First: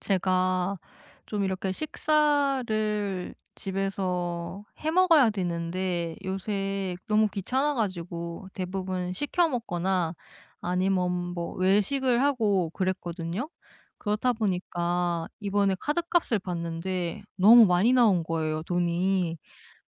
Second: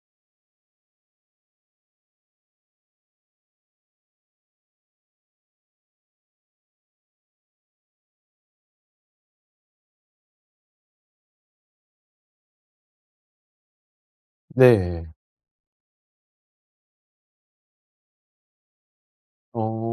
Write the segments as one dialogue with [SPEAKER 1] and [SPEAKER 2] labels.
[SPEAKER 1] 제가 좀 이렇게 식사를 집에서 해 먹어야 되는데 요새 너무 귀찮아 가지고 대부분 시켜 먹거나 아니면 뭐 외식을 하고 그랬거든요. 그렇다
[SPEAKER 2] 네.
[SPEAKER 1] 보니까 이번에 카드값을 봤는데 너무 많이 나온 거예요, 돈이.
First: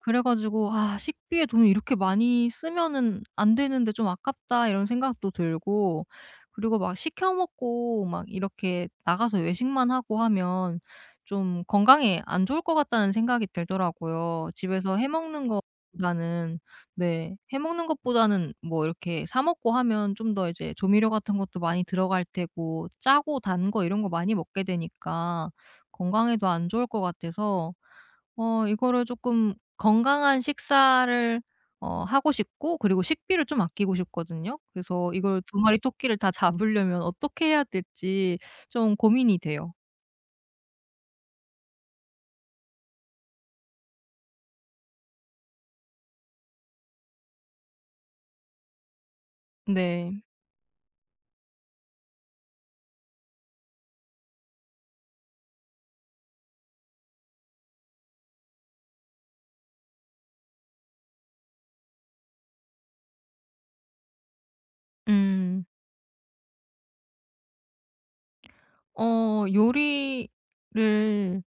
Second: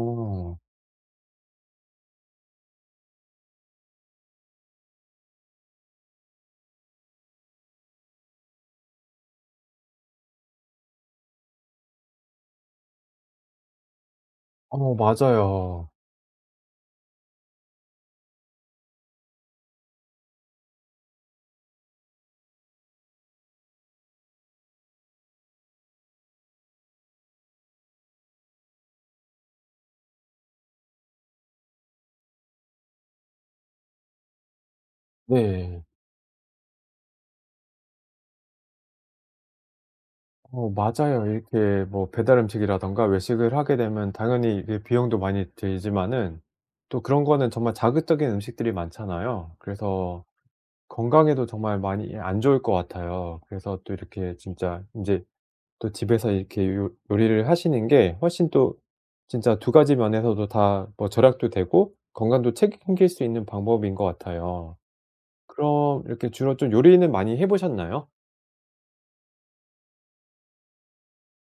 [SPEAKER 1] 그래 가지고 '아 식비에 돈을 이렇게 많이 쓰면은 안 되는데 좀 아깝다.' 이런 생각도 들고, 그리고 막 시켜 먹고 막 이렇게 나가서 외식만 하고 하면 좀 건강에 안 좋을 것 같다는 생각이 들더라고요.
[SPEAKER 2] 어
[SPEAKER 1] 집에서 해 먹는
[SPEAKER 2] 맞아요.
[SPEAKER 1] 것보다는, 네, 해 먹는 것보다는 뭐 이렇게 사 먹고 하면 좀 더 이제 조미료 같은 것도 많이 들어갈 테고 짜고 단 거 이런 거 많이 먹게 되니까 건강에도 안 좋을 것 같아서 이거를 조금 건강한 식사를 하고 싶고, 그리고 식비를 좀 아끼고 싶거든요. 그래서 이걸 두 마리
[SPEAKER 2] 네.
[SPEAKER 1] 토끼를 다 잡으려면 어떻게 해야 될지 좀 고민이 돼요.
[SPEAKER 2] 어 맞아요. 이렇게 뭐 배달 음식이라든가 외식을 하게 되면 당연히 이게 비용도 많이 들지만은 또 그런 거는 정말 자극적인 음식들이 많잖아요.
[SPEAKER 1] 네.
[SPEAKER 2] 그래서 건강에도 정말 많이 안 좋을 것 같아요. 그래서 또 이렇게 진짜 인제 또 집에서 이렇게 요 요리를 하시는 게 훨씬 또 진짜 두 가지 면에서도 다 뭐 절약도 되고 건강도 책임질 수 있는 방법인 것 같아요.
[SPEAKER 1] 음.
[SPEAKER 2] 그럼 이렇게 주로 좀 요리는 많이 해 보셨나요?
[SPEAKER 1] 요리를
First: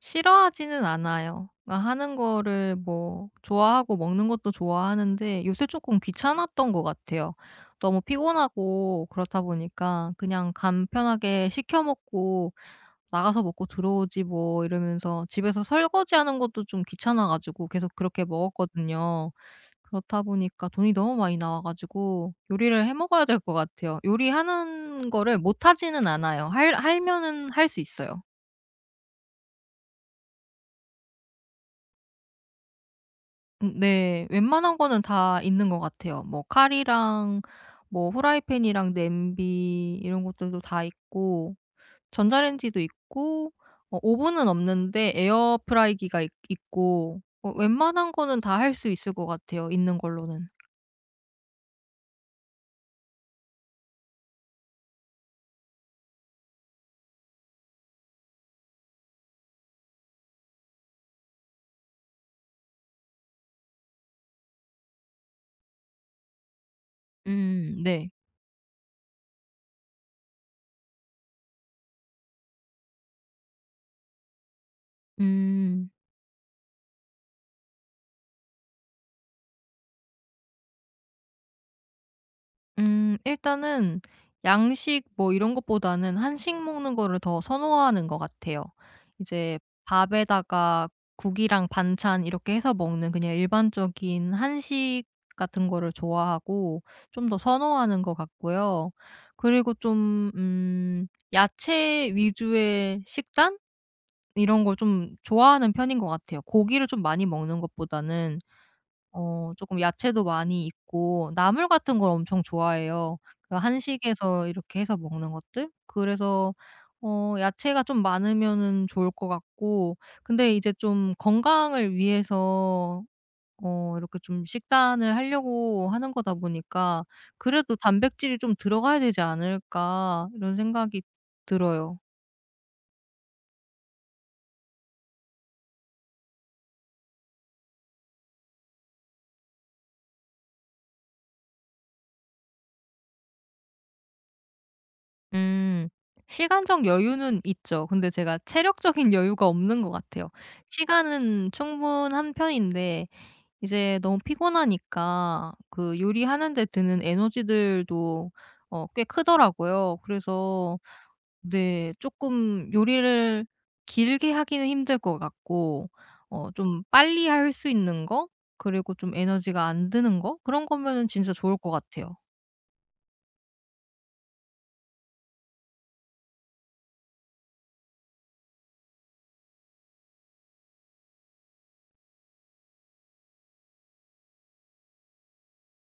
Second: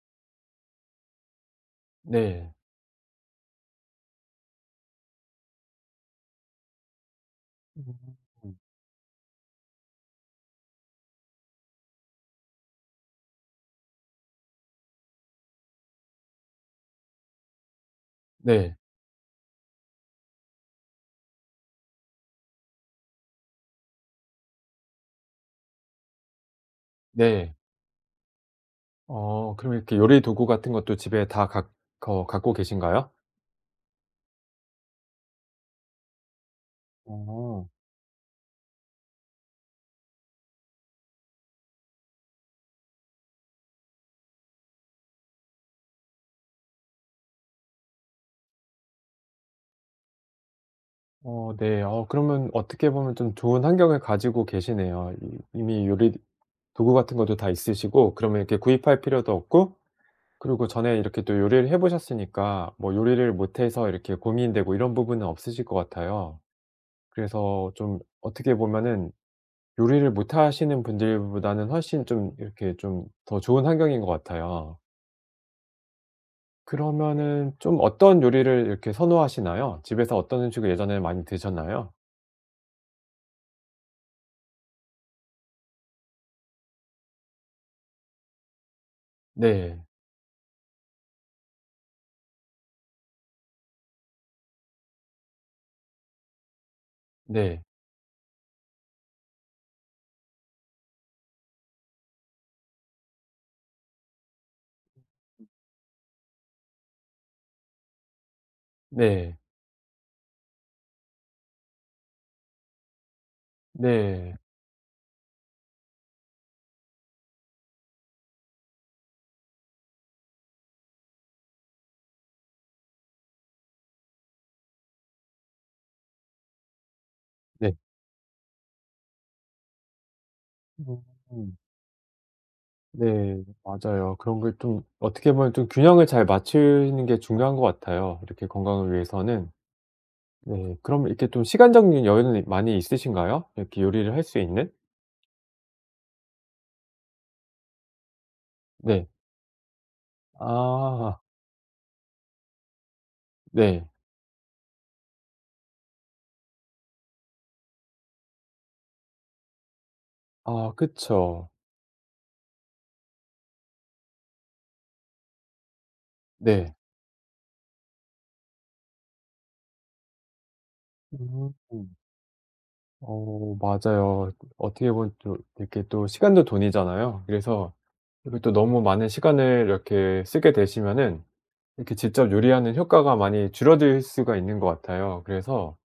[SPEAKER 1] 싫어하지는 않아요. 그러니까 하는
[SPEAKER 2] 네.
[SPEAKER 1] 거를 뭐 좋아하고 먹는 것도 좋아하는데 요새 조금 귀찮았던 것 같아요. 너무
[SPEAKER 2] 음.
[SPEAKER 1] 피곤하고 그렇다 보니까 그냥 간편하게 시켜 먹고 나가서 먹고 들어오지 뭐 이러면서 집에서 설거지하는 것도 좀 귀찮아 가지고 계속 그렇게
[SPEAKER 2] 네.
[SPEAKER 1] 먹었거든요. 그렇다 보니까 돈이 너무 많이 나와 가지고 요리를 해 먹어야 될 것 같아요. 요리하는 거를 못 하지는 않아요. 할 하면은
[SPEAKER 2] 네.
[SPEAKER 1] 할 수 있어요.
[SPEAKER 2] 어 그럼 이렇게 요리 도구 같은 것도 집에 다 갖 거 갖고 계신가요?
[SPEAKER 1] 음, 네. 웬만한 거는 다 있는 것 같아요. 뭐 칼이랑
[SPEAKER 2] 어.
[SPEAKER 1] 뭐 후라이팬이랑 냄비 이런 것들도 다 있고 전자레인지도 있고, 오븐은 없는데 에어프라이기가 있고 웬만한 거는 다 할 수 있을 것 같아요, 있는 걸로는.
[SPEAKER 2] 어 네. 어 그러면 어떻게 보면 좀 좋은 환경을 가지고 계시네요. 이 이미 요리 도구 같은 것도 다 있으시고 그러면 이렇게 구입할 필요도 없고 그리고 전에 이렇게 또 요리를 해 보셨으니까 뭐 요리를 못해서 이렇게 고민되고 이런 부분은 없으실 것 같아요. 그래서
[SPEAKER 1] 음.
[SPEAKER 2] 좀
[SPEAKER 1] 네.
[SPEAKER 2] 어떻게 보면은 요리를 못하시는 분들보다는 훨씬 좀 이렇게 좀 더 좋은 환경인 것 같아요.
[SPEAKER 1] 음.
[SPEAKER 2] 그러면은 좀 어떤 요리를 이렇게 선호하시나요? 집에서 어떤 음식을 예전에 많이 드셨나요?
[SPEAKER 1] 일단은 양식 뭐 이런 것보다는 한식 먹는 거를 더 선호하는 것 같아요. 이제
[SPEAKER 2] 네.
[SPEAKER 1] 밥에다가 국이랑 반찬 이렇게 해서 먹는 그냥 일반적인 한식 같은 거를 좋아하고 좀 더
[SPEAKER 2] 네.
[SPEAKER 1] 선호하는 것 같고요. 그리고 좀 야채 위주의 식단 이런 걸 좀 좋아하는 편인 것 같아요. 고기를 좀 많이 먹는 것보다는
[SPEAKER 2] 네.
[SPEAKER 1] 조금 야채도 많이 있고 나물 같은 걸 엄청 좋아해요. 그
[SPEAKER 2] 네.
[SPEAKER 1] 한식에서 이렇게 해서 먹는 것들? 그래서 야채가 좀 많으면은 좋을 것 같고, 근데 이제 좀 건강을 위해서 이렇게 좀 식단을 하려고 하는 거다 보니까
[SPEAKER 2] 네.
[SPEAKER 1] 그래도 '단백질이 좀 들어가야 되지 않을까?' 이런 생각이
[SPEAKER 2] 음.
[SPEAKER 1] 들어요.
[SPEAKER 2] 네. 맞아요. 그런 걸 좀 어떻게 보면 좀 균형을 잘 맞추는 게 중요한 것 같아요, 이렇게 건강을 위해서는. 네. 그럼 이렇게 좀 시간적인 여유는 많이 있으신가요? 이렇게 요리를 할 수 있는?
[SPEAKER 1] 음. 시간적 여유는 있죠. 근데 제가
[SPEAKER 2] 네.
[SPEAKER 1] 체력적인 여유가 없는 것 같아요.
[SPEAKER 2] 아.
[SPEAKER 1] 시간은 충분한 편인데
[SPEAKER 2] 네.
[SPEAKER 1] 이제 너무 피곤하니까 그 요리하는 데 드는 에너지들도 꽤 크더라고요.
[SPEAKER 2] 아
[SPEAKER 1] 그래서
[SPEAKER 2] 그쵸.
[SPEAKER 1] 네, 조금 요리를 길게 하기는 힘들 것 같고
[SPEAKER 2] 네.
[SPEAKER 1] 좀 빨리 할 수 있는 거, 그리고 좀 에너지가 안 드는 거 그런 거면은 진짜
[SPEAKER 2] 음.
[SPEAKER 1] 좋을 것 같아요.
[SPEAKER 2] 어 맞아요. 어떻게 보면 또 이렇게 또 시간도 돈이잖아요. 그래서 이렇게 또 너무 많은 시간을 이렇게 쓰게 되시면은 이렇게 직접 요리하는 효과가 많이 줄어들 수가 있는 것 같아요. 그래서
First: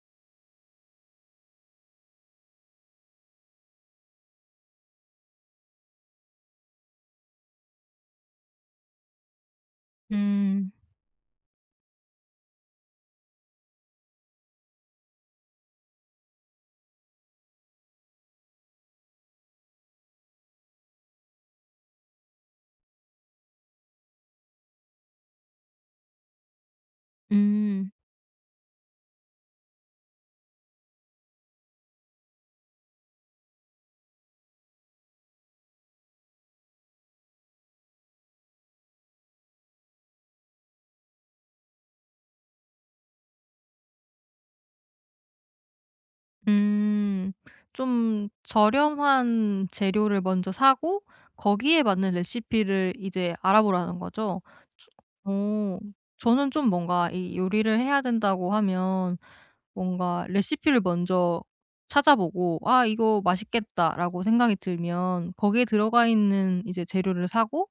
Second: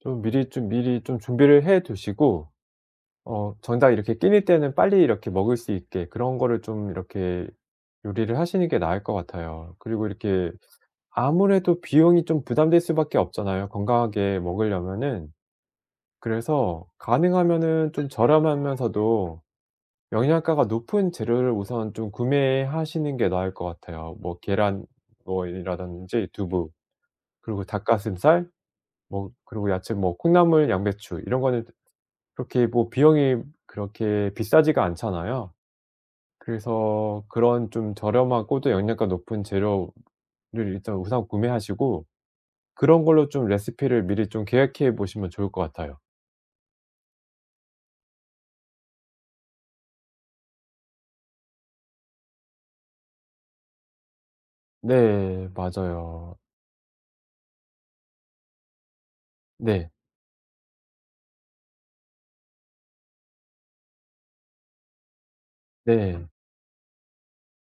[SPEAKER 2] 좀 미리 좀 준비를 해 두시고 어 정작 이렇게 끼니 때는 빨리 이렇게 먹을 수 있게 그런 거를 좀 이렇게 요리를 하시는 게 나을 것 같아요. 그리고 이렇게
[SPEAKER 1] 음.
[SPEAKER 2] 아무래도 비용이 좀 부담될 수밖에 없잖아요 건강하게 먹으려면은. 그래서 가능하면은 좀 저렴하면서도 영양가가 높은 재료를 우선 좀 구매하시는 게 나을 것 같아요. 뭐 계란 뭐 이라든지 두부 그리고
[SPEAKER 1] 음.
[SPEAKER 2] 닭가슴살 뭐 그리고 야채 뭐 콩나물, 양배추 이런 거는 그렇게 뭐 비용이 그렇게 비싸지가 않잖아요. 그래서 그런 좀 저렴하고 또 영양가 높은 재료를 일단 우선 구매하시고 그런 걸로 좀 레시피를 미리 좀 계획해 보시면 좋을 것 같아요.
[SPEAKER 1] 음. 좀 저렴한 재료를 먼저 사고 거기에 맞는 레시피를 이제 알아보라는 거죠. 저.
[SPEAKER 2] 네.
[SPEAKER 1] 어.
[SPEAKER 2] 맞아요.
[SPEAKER 1] 저는 좀 뭔가 이 요리를 해야 된다고 하면
[SPEAKER 2] 네.
[SPEAKER 1] 뭔가 레시피를 먼저 찾아보고 '아 이거 맛있겠다.'라고 생각이 들면 거기에 들어가
[SPEAKER 2] 네.
[SPEAKER 1] 있는 이제 재료를 사고,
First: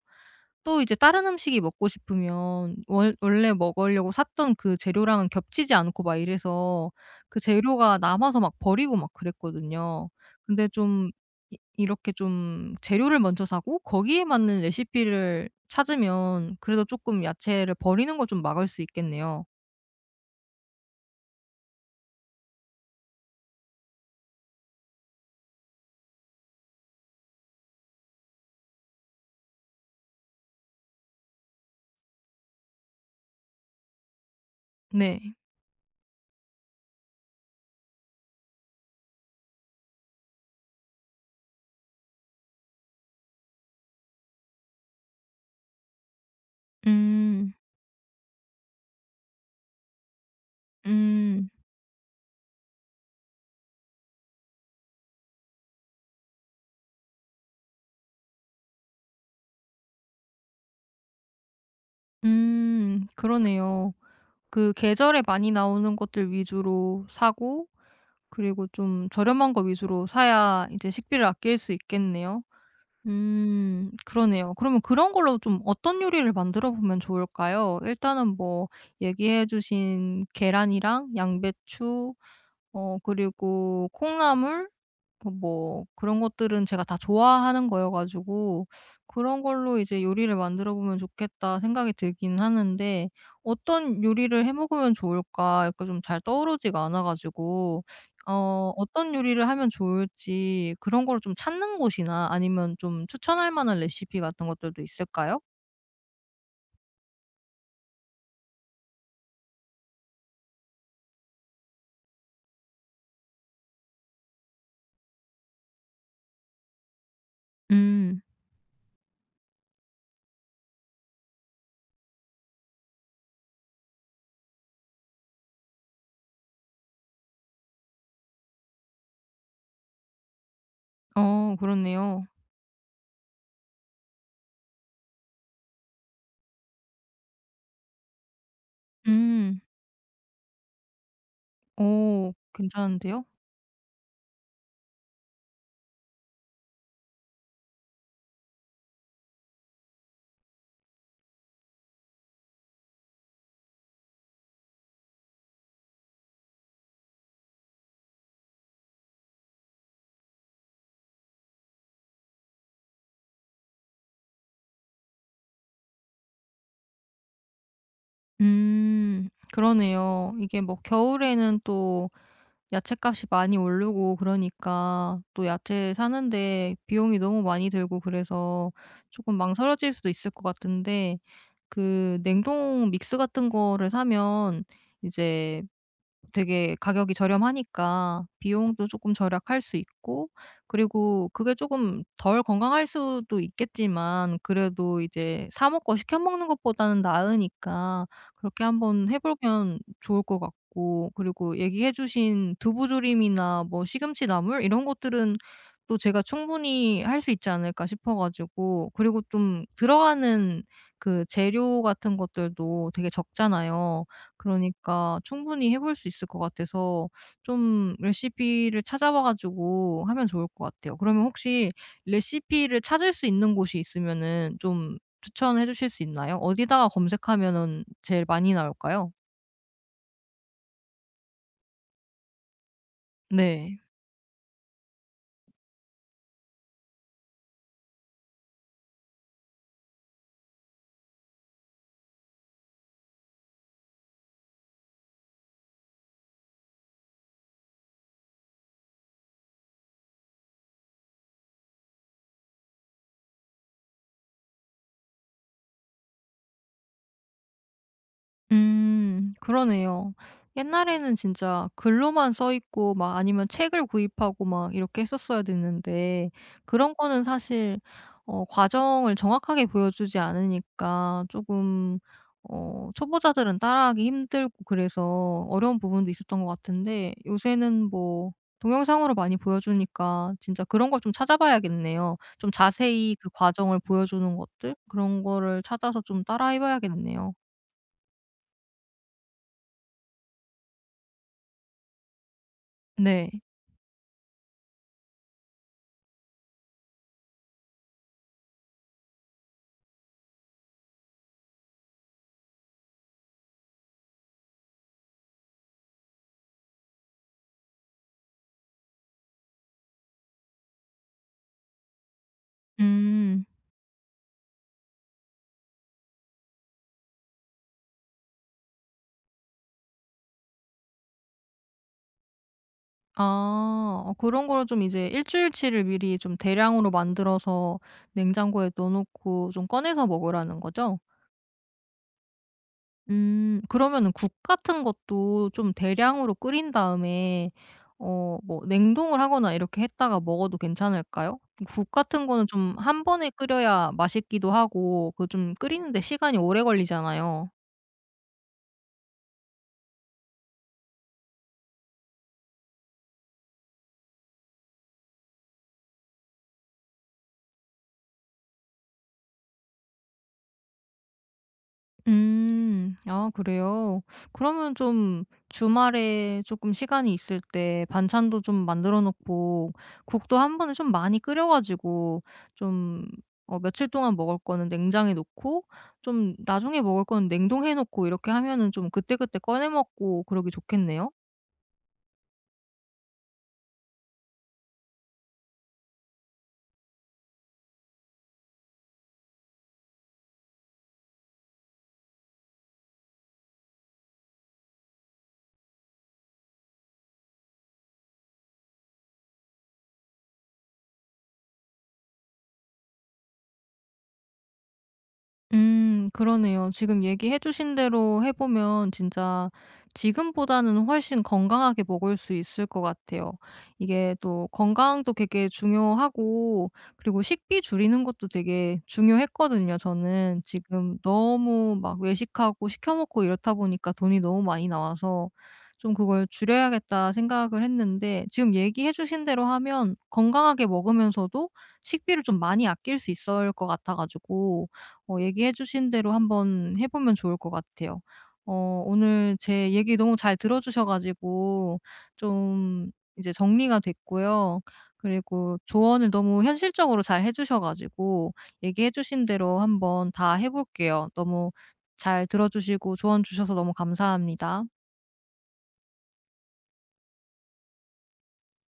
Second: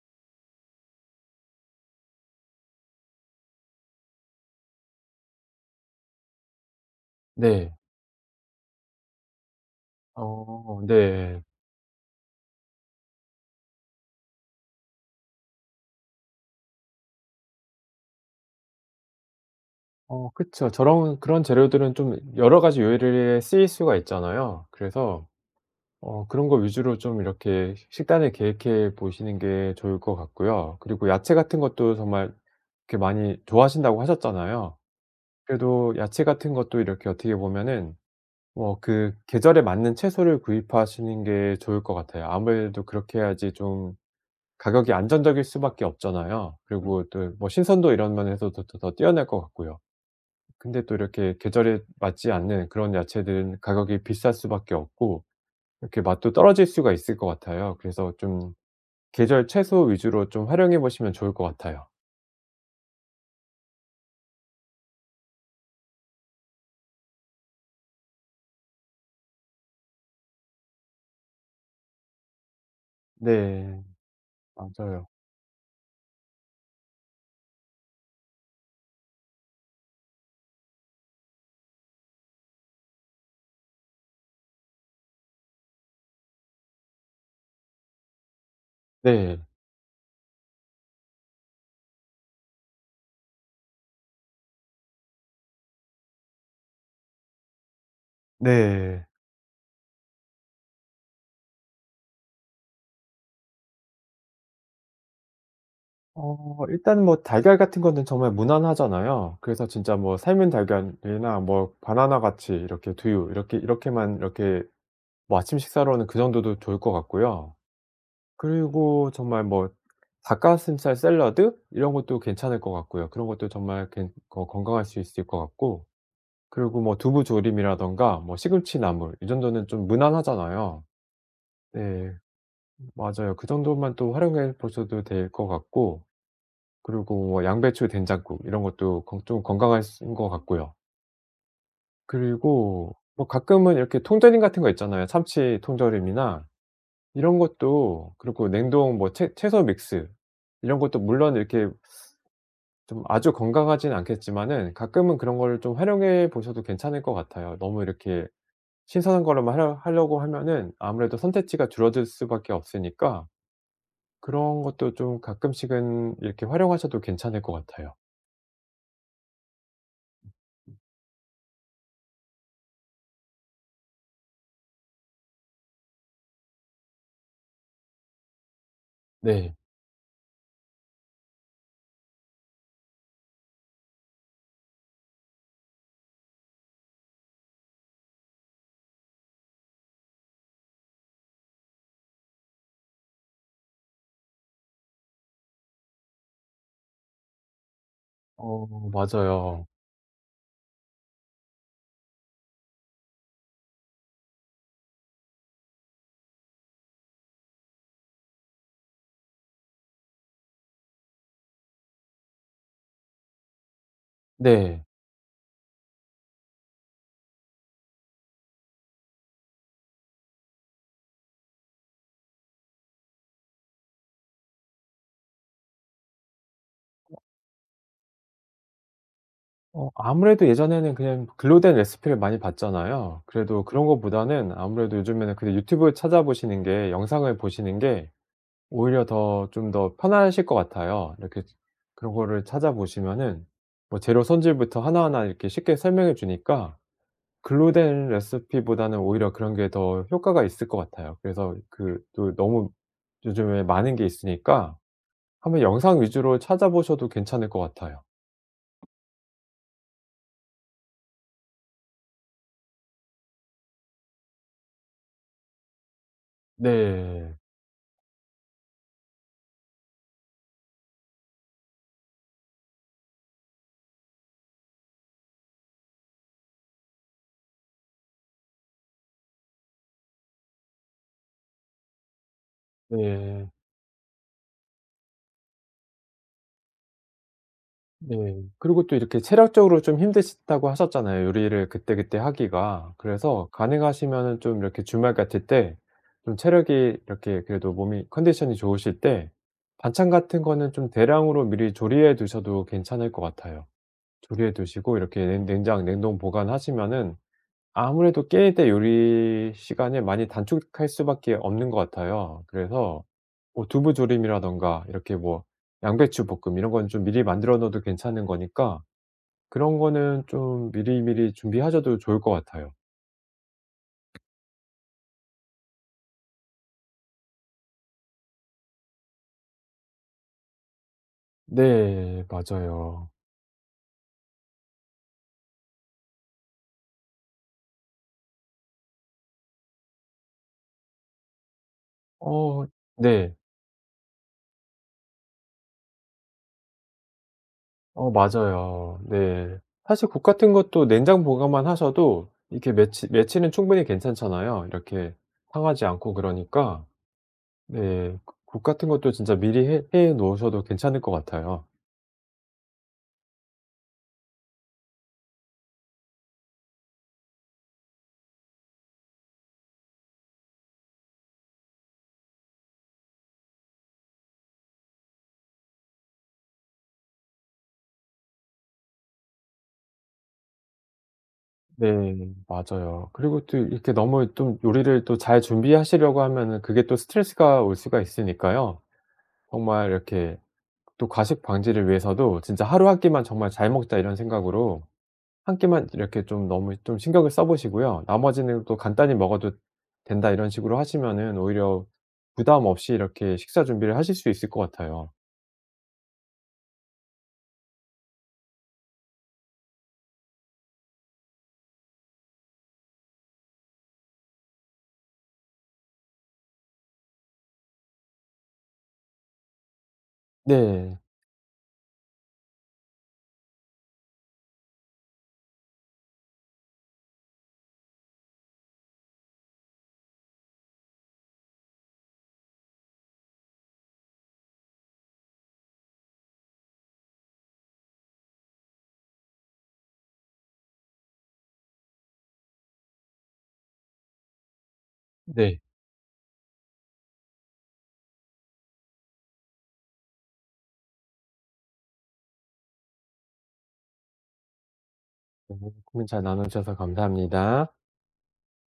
[SPEAKER 1] 또 이제 다른 음식이 먹고 싶으면 원 원래 먹으려고 샀던 그 재료랑은 겹치지 않고 막 이래서 그
[SPEAKER 2] 네.
[SPEAKER 1] 재료가 남아서 막 버리고 막 그랬거든요. 근데
[SPEAKER 2] 어
[SPEAKER 1] 좀
[SPEAKER 2] 네.
[SPEAKER 1] 이 이렇게 좀 재료를 먼저 사고 거기에 맞는 레시피를 찾으면 그래도 조금 야채를 버리는 걸 좀 막을 수 있겠네요.
[SPEAKER 2] 어 그쵸. 저런 그런 재료들은 좀 여러 가지 요리에 쓰일 수가 있잖아요. 그래서 어 그런 거 위주로 좀 이렇게 식단을 계획해 보시는 게 좋을 것 같고요. 그리고 야채 같은 것도 정말 이렇게 많이 좋아하신다고 하셨잖아요.
[SPEAKER 1] 네.
[SPEAKER 2] 그래도 야채 같은 것도 이렇게 어떻게 보면은 뭐 그 계절에 맞는 채소를 구입하시는 게 좋을 것 같아요. 아무래도 그렇게 해야지 좀 가격이 안정적일 수밖에 없잖아요. 음. 그리고 또 뭐
[SPEAKER 1] 음.
[SPEAKER 2] 신선도 이런 면에서도 더 뛰어날 것 같고요. 근데 또 이렇게
[SPEAKER 1] 음.
[SPEAKER 2] 계절에 맞지 않는 그런 야채들은 가격이 비쌀 수밖에 없고 이렇게 맛도 떨어질 수가 있을 것 같아요. 그래서 좀 계절 채소 위주로 좀 활용해 보시면 좋을 것 같아요.
[SPEAKER 1] 음. 그러네요. 그 계절에 많이 나오는 것들 위주로 사고 그리고 좀 저렴한 거 위주로 사야 이제 식비를 아낄 수 있겠네요.
[SPEAKER 2] 네.
[SPEAKER 1] 그러네요. 그러면
[SPEAKER 2] 맞아요.
[SPEAKER 1] 그런 걸로 좀 어떤 요리를 만들어 보면 좋을까요? 일단은 뭐 얘기해 주신 계란이랑 양배추, 그리고 콩나물 그 뭐 그런 것들은 제가 다 좋아하는 거여 가지고
[SPEAKER 2] 네.
[SPEAKER 1] '그런 걸로 이제 요리를 만들어 보면 좋겠다.' 생각이 들긴 하는데 어떤 요리를 해 먹으면 좋을까 약간 좀 잘 떠오르지가 않아 가지고
[SPEAKER 2] 네.
[SPEAKER 1] 어떤 요리를 하면 좋을지 그런 거를 좀 찾는 곳이나 아니면 좀 추천할 만한 레시피 같은 것들도 있을까요?
[SPEAKER 2] 어 일단 뭐 달걀 같은 거는 정말 무난하잖아요. 그래서 진짜 뭐 삶은 달걀이나 뭐 바나나 같이 이렇게 두유 이렇게 이렇게만 이렇게 뭐 아침 식사로는 그 정도도 좋을 것 같고요.
[SPEAKER 1] 음.
[SPEAKER 2] 그리고 정말 뭐 닭가슴살 샐러드 이런 것도 괜찮을 것 같고요. 그런 것도 정말 괜 거 건강할 수 있을 것 같고 그리고 뭐 두부 조림이라든가 뭐 시금치 나물 이 정도는 좀 무난하잖아요.
[SPEAKER 1] 어,
[SPEAKER 2] 네.
[SPEAKER 1] 그렇네요.
[SPEAKER 2] 맞아요. 그 정도만 또 활용해 보셔도 될 것 같고 그리고 뭐 양배추 된장국 이런 것도 건 좀
[SPEAKER 1] 음.
[SPEAKER 2] 건강할 수 인 것 같고요.
[SPEAKER 1] 어,
[SPEAKER 2] 그리고
[SPEAKER 1] 괜찮은데요?
[SPEAKER 2] 뭐 가끔은 이렇게 통조림 같은 거 있잖아요. 참치 통조림이나 이런 것도 그렇고 냉동 뭐 채 채소 믹스 이런 것도 물론 이렇게 좀 아주 건강하진 않겠지만은 가끔은 그런 거를 좀 활용해 보셔도 괜찮을 것 같아요. 너무 이렇게 신선한 거로만 하려고 하면은 아무래도 선택지가 줄어들 수밖에 없으니까 그런 것도 좀 가끔씩은 이렇게 활용하셔도 괜찮을 것 같아요.
[SPEAKER 1] 음. 그러네요. 이게 뭐 겨울에는 또 야채값이 많이 오르고 그러니까 또 야채 사는데 비용이 너무 많이 들고 그래서 조금
[SPEAKER 2] 네.
[SPEAKER 1] 망설여질 수도 있을 것 같은데 그 냉동 믹스 같은 거를 사면 이제 되게 가격이 저렴하니까 비용도 조금 절약할 수 있고, 그리고 그게 조금 덜 건강할 수도 있겠지만 그래도 이제 사 먹고 시켜 먹는 것보다는 나으니까 그렇게
[SPEAKER 2] 어
[SPEAKER 1] 한번 해
[SPEAKER 2] 맞아요.
[SPEAKER 1] 보면 좋을 것 같고, 그리고 얘기해 주신 두부조림이나 뭐 시금치 나물 이런 것들은 또 제가 충분히 할 수 있지 않을까 싶어 가지고, 그리고 좀 들어가는 그 재료 같은 것들도 되게 적잖아요.
[SPEAKER 2] 네.
[SPEAKER 1] 그러니까 충분히 해볼 수 있을 것 같아서 좀 레시피를 찾아봐 가지고 하면 좋을 것 같아요. 그러면 혹시 레시피를 찾을 수 있는 곳이 있으면은 좀 추천해 주실 수 있나요? 어디다가 검색하면은 제일 많이 나올까요?
[SPEAKER 2] 어 아무래도 예전에는 그냥 글로 된 레시피를 많이 봤잖아요. 그래도
[SPEAKER 1] 네.
[SPEAKER 2] 그런 것보다는 아무래도 요즘에는 그냥 유튜브 찾아보시는 게 영상을 보시는 게 오히려 더 좀 더 편하실 것 같아요. 이렇게 그런 거를 찾아보시면은 뭐 재료 손질부터 하나하나 이렇게 쉽게 설명해 주니까 글로 된 레시피보다는 오히려 그런 게 더 효과가 있을 것 같아요. 그래서 그 또 너무 요즘에 많은 게 있으니까 한번 영상 위주로 찾아보셔도 괜찮을 것 같아요.
[SPEAKER 1] 음, 그러네요. 옛날에는 진짜 글로만 써 있고 막 아니면 책을 구입하고 막 이렇게 했었어야 됐는데 그런 거는
[SPEAKER 2] 네.
[SPEAKER 1] 사실 과정을 정확하게 보여주지 않으니까 조금 초보자들은 따라하기 힘들고 그래서 어려운 부분도 있었던 것 같은데 요새는 뭐 동영상으로 많이 보여주니까 진짜 그런 걸 좀 찾아봐야겠네요. 좀 자세히 그
[SPEAKER 2] 네.
[SPEAKER 1] 과정을 보여주는 것들 그런 거를 찾아서 좀 따라해 봐야겠네요.
[SPEAKER 2] 네. 그리고 또 이렇게 체력적으로 좀 힘드시다고 하셨잖아요, 요리를 그때그때 하기가.
[SPEAKER 1] 네.
[SPEAKER 2] 그래서 가능하시면은 좀 이렇게 주말 같을 때 좀 체력이 이렇게 그래도 몸이 컨디션이 좋으실 때 반찬 같은 거는 좀 대량으로 미리 조리해 두셔도 괜찮을 것 같아요. 조리해 두시고 이렇게 냉 냉장 냉동 보관하시면은 아무래도 게임 때 요리 시간을 많이 단축할 수밖에 없는 것 같아요. 그래서
[SPEAKER 1] 음.
[SPEAKER 2] 뭐 두부조림이라든가 이렇게 뭐 양배추 볶음 이런 건 좀 미리 만들어 놓어도 괜찮은 거니까 그런 거는 좀 미리미리 준비하셔도 좋을 것 같아요.
[SPEAKER 1] 아. 그런 거를 좀 이제 일 주일치를 미리 좀 대량으로 만들어서 냉장고에 넣어 놓고 좀 꺼내서 먹으라는 거죠?
[SPEAKER 2] 네. 맞아요.
[SPEAKER 1] 음. 그러면은 국 같은 것도 좀 대량으로 끓인 다음에 뭐 냉동을 하거나 이렇게 했다가 먹어도 괜찮을까요? 국 같은 거는
[SPEAKER 2] 어
[SPEAKER 1] 좀 한 번에
[SPEAKER 2] 네.
[SPEAKER 1] 끓여야 맛있기도 하고 그 좀 끓이는데 시간이 오래 걸리잖아요.
[SPEAKER 2] 어 맞아요. 네. 사실 국 같은 것도 냉장 보관만 하셔도 이렇게 며칠 며칠은 충분히 괜찮잖아요, 이렇게 상하지 않고 그러니까. 네. 그 국 같은 것도 진짜 미리 해해 놓으셔도 괜찮을 것 같아요.
[SPEAKER 1] 음. 아, 그래요? 그러면 좀 주말에 조금 시간이 있을 때 반찬도 좀 만들어 놓고 국도 한 번에 좀 많이 끓여 가지고 좀 며칠 동안 먹을 거는 냉장에 놓고 좀 나중에 먹을 거는 냉동해 놓고 이렇게 하면은 좀 그때그때 꺼내 먹고 그러기 좋겠네요?
[SPEAKER 2] 네. 맞아요. 그리고 또 이렇게 너무 좀 요리를 또 잘 준비하시려고 하면은 그게 또 스트레스가 올 수가 있으니까요. 정말 이렇게 또 과식 방지를 위해서도 진짜 '하루 한 끼만 정말 잘 먹자.' 이런 생각으로 한 끼만 이렇게 좀 너무 좀 신경을 써 보시고요. 나머지는 또 '간단히 먹어도 된다.' 이런 식으로 하시면은 오히려 부담 없이 이렇게 식사 준비를 하실 수 있을 것 같아요.
[SPEAKER 1] 그러네요. 지금 얘기해 주신 대로 해 보면 진짜 지금보다는 훨씬 건강하게 먹을 수 있을 것 같아요. 이게 또 건강도 되게 중요하고, 그리고 식비 줄이는 것도 되게 중요했거든요, 저는. 지금
[SPEAKER 2] 네.
[SPEAKER 1] 너무 막 외식하고 시켜 먹고 이렇다 보니까 돈이 너무 많이 나와서 좀 '그걸 줄여야겠다.' 생각을 했는데 지금 얘기해 주신 대로 하면 건강하게 먹으면서도 식비를 좀 많이 아낄 수 있을 것 같아 가지고, 얘기해 주신 대로 한번 해 보면 좋을 것 같아요. 오늘 제 얘기 너무 잘 들어 주셔 가지고 좀 이제 정리가 됐고요. 그리고
[SPEAKER 2] 네.
[SPEAKER 1] 조언을 너무 현실적으로 잘 해 주셔 가지고 얘기해 주신 대로 한번 다 해 볼게요. 너무 잘 들어 주시고 조언 주셔서 너무 감사합니다.
[SPEAKER 2] 네. 고민 잘 나눠 주셔서 감사합니다.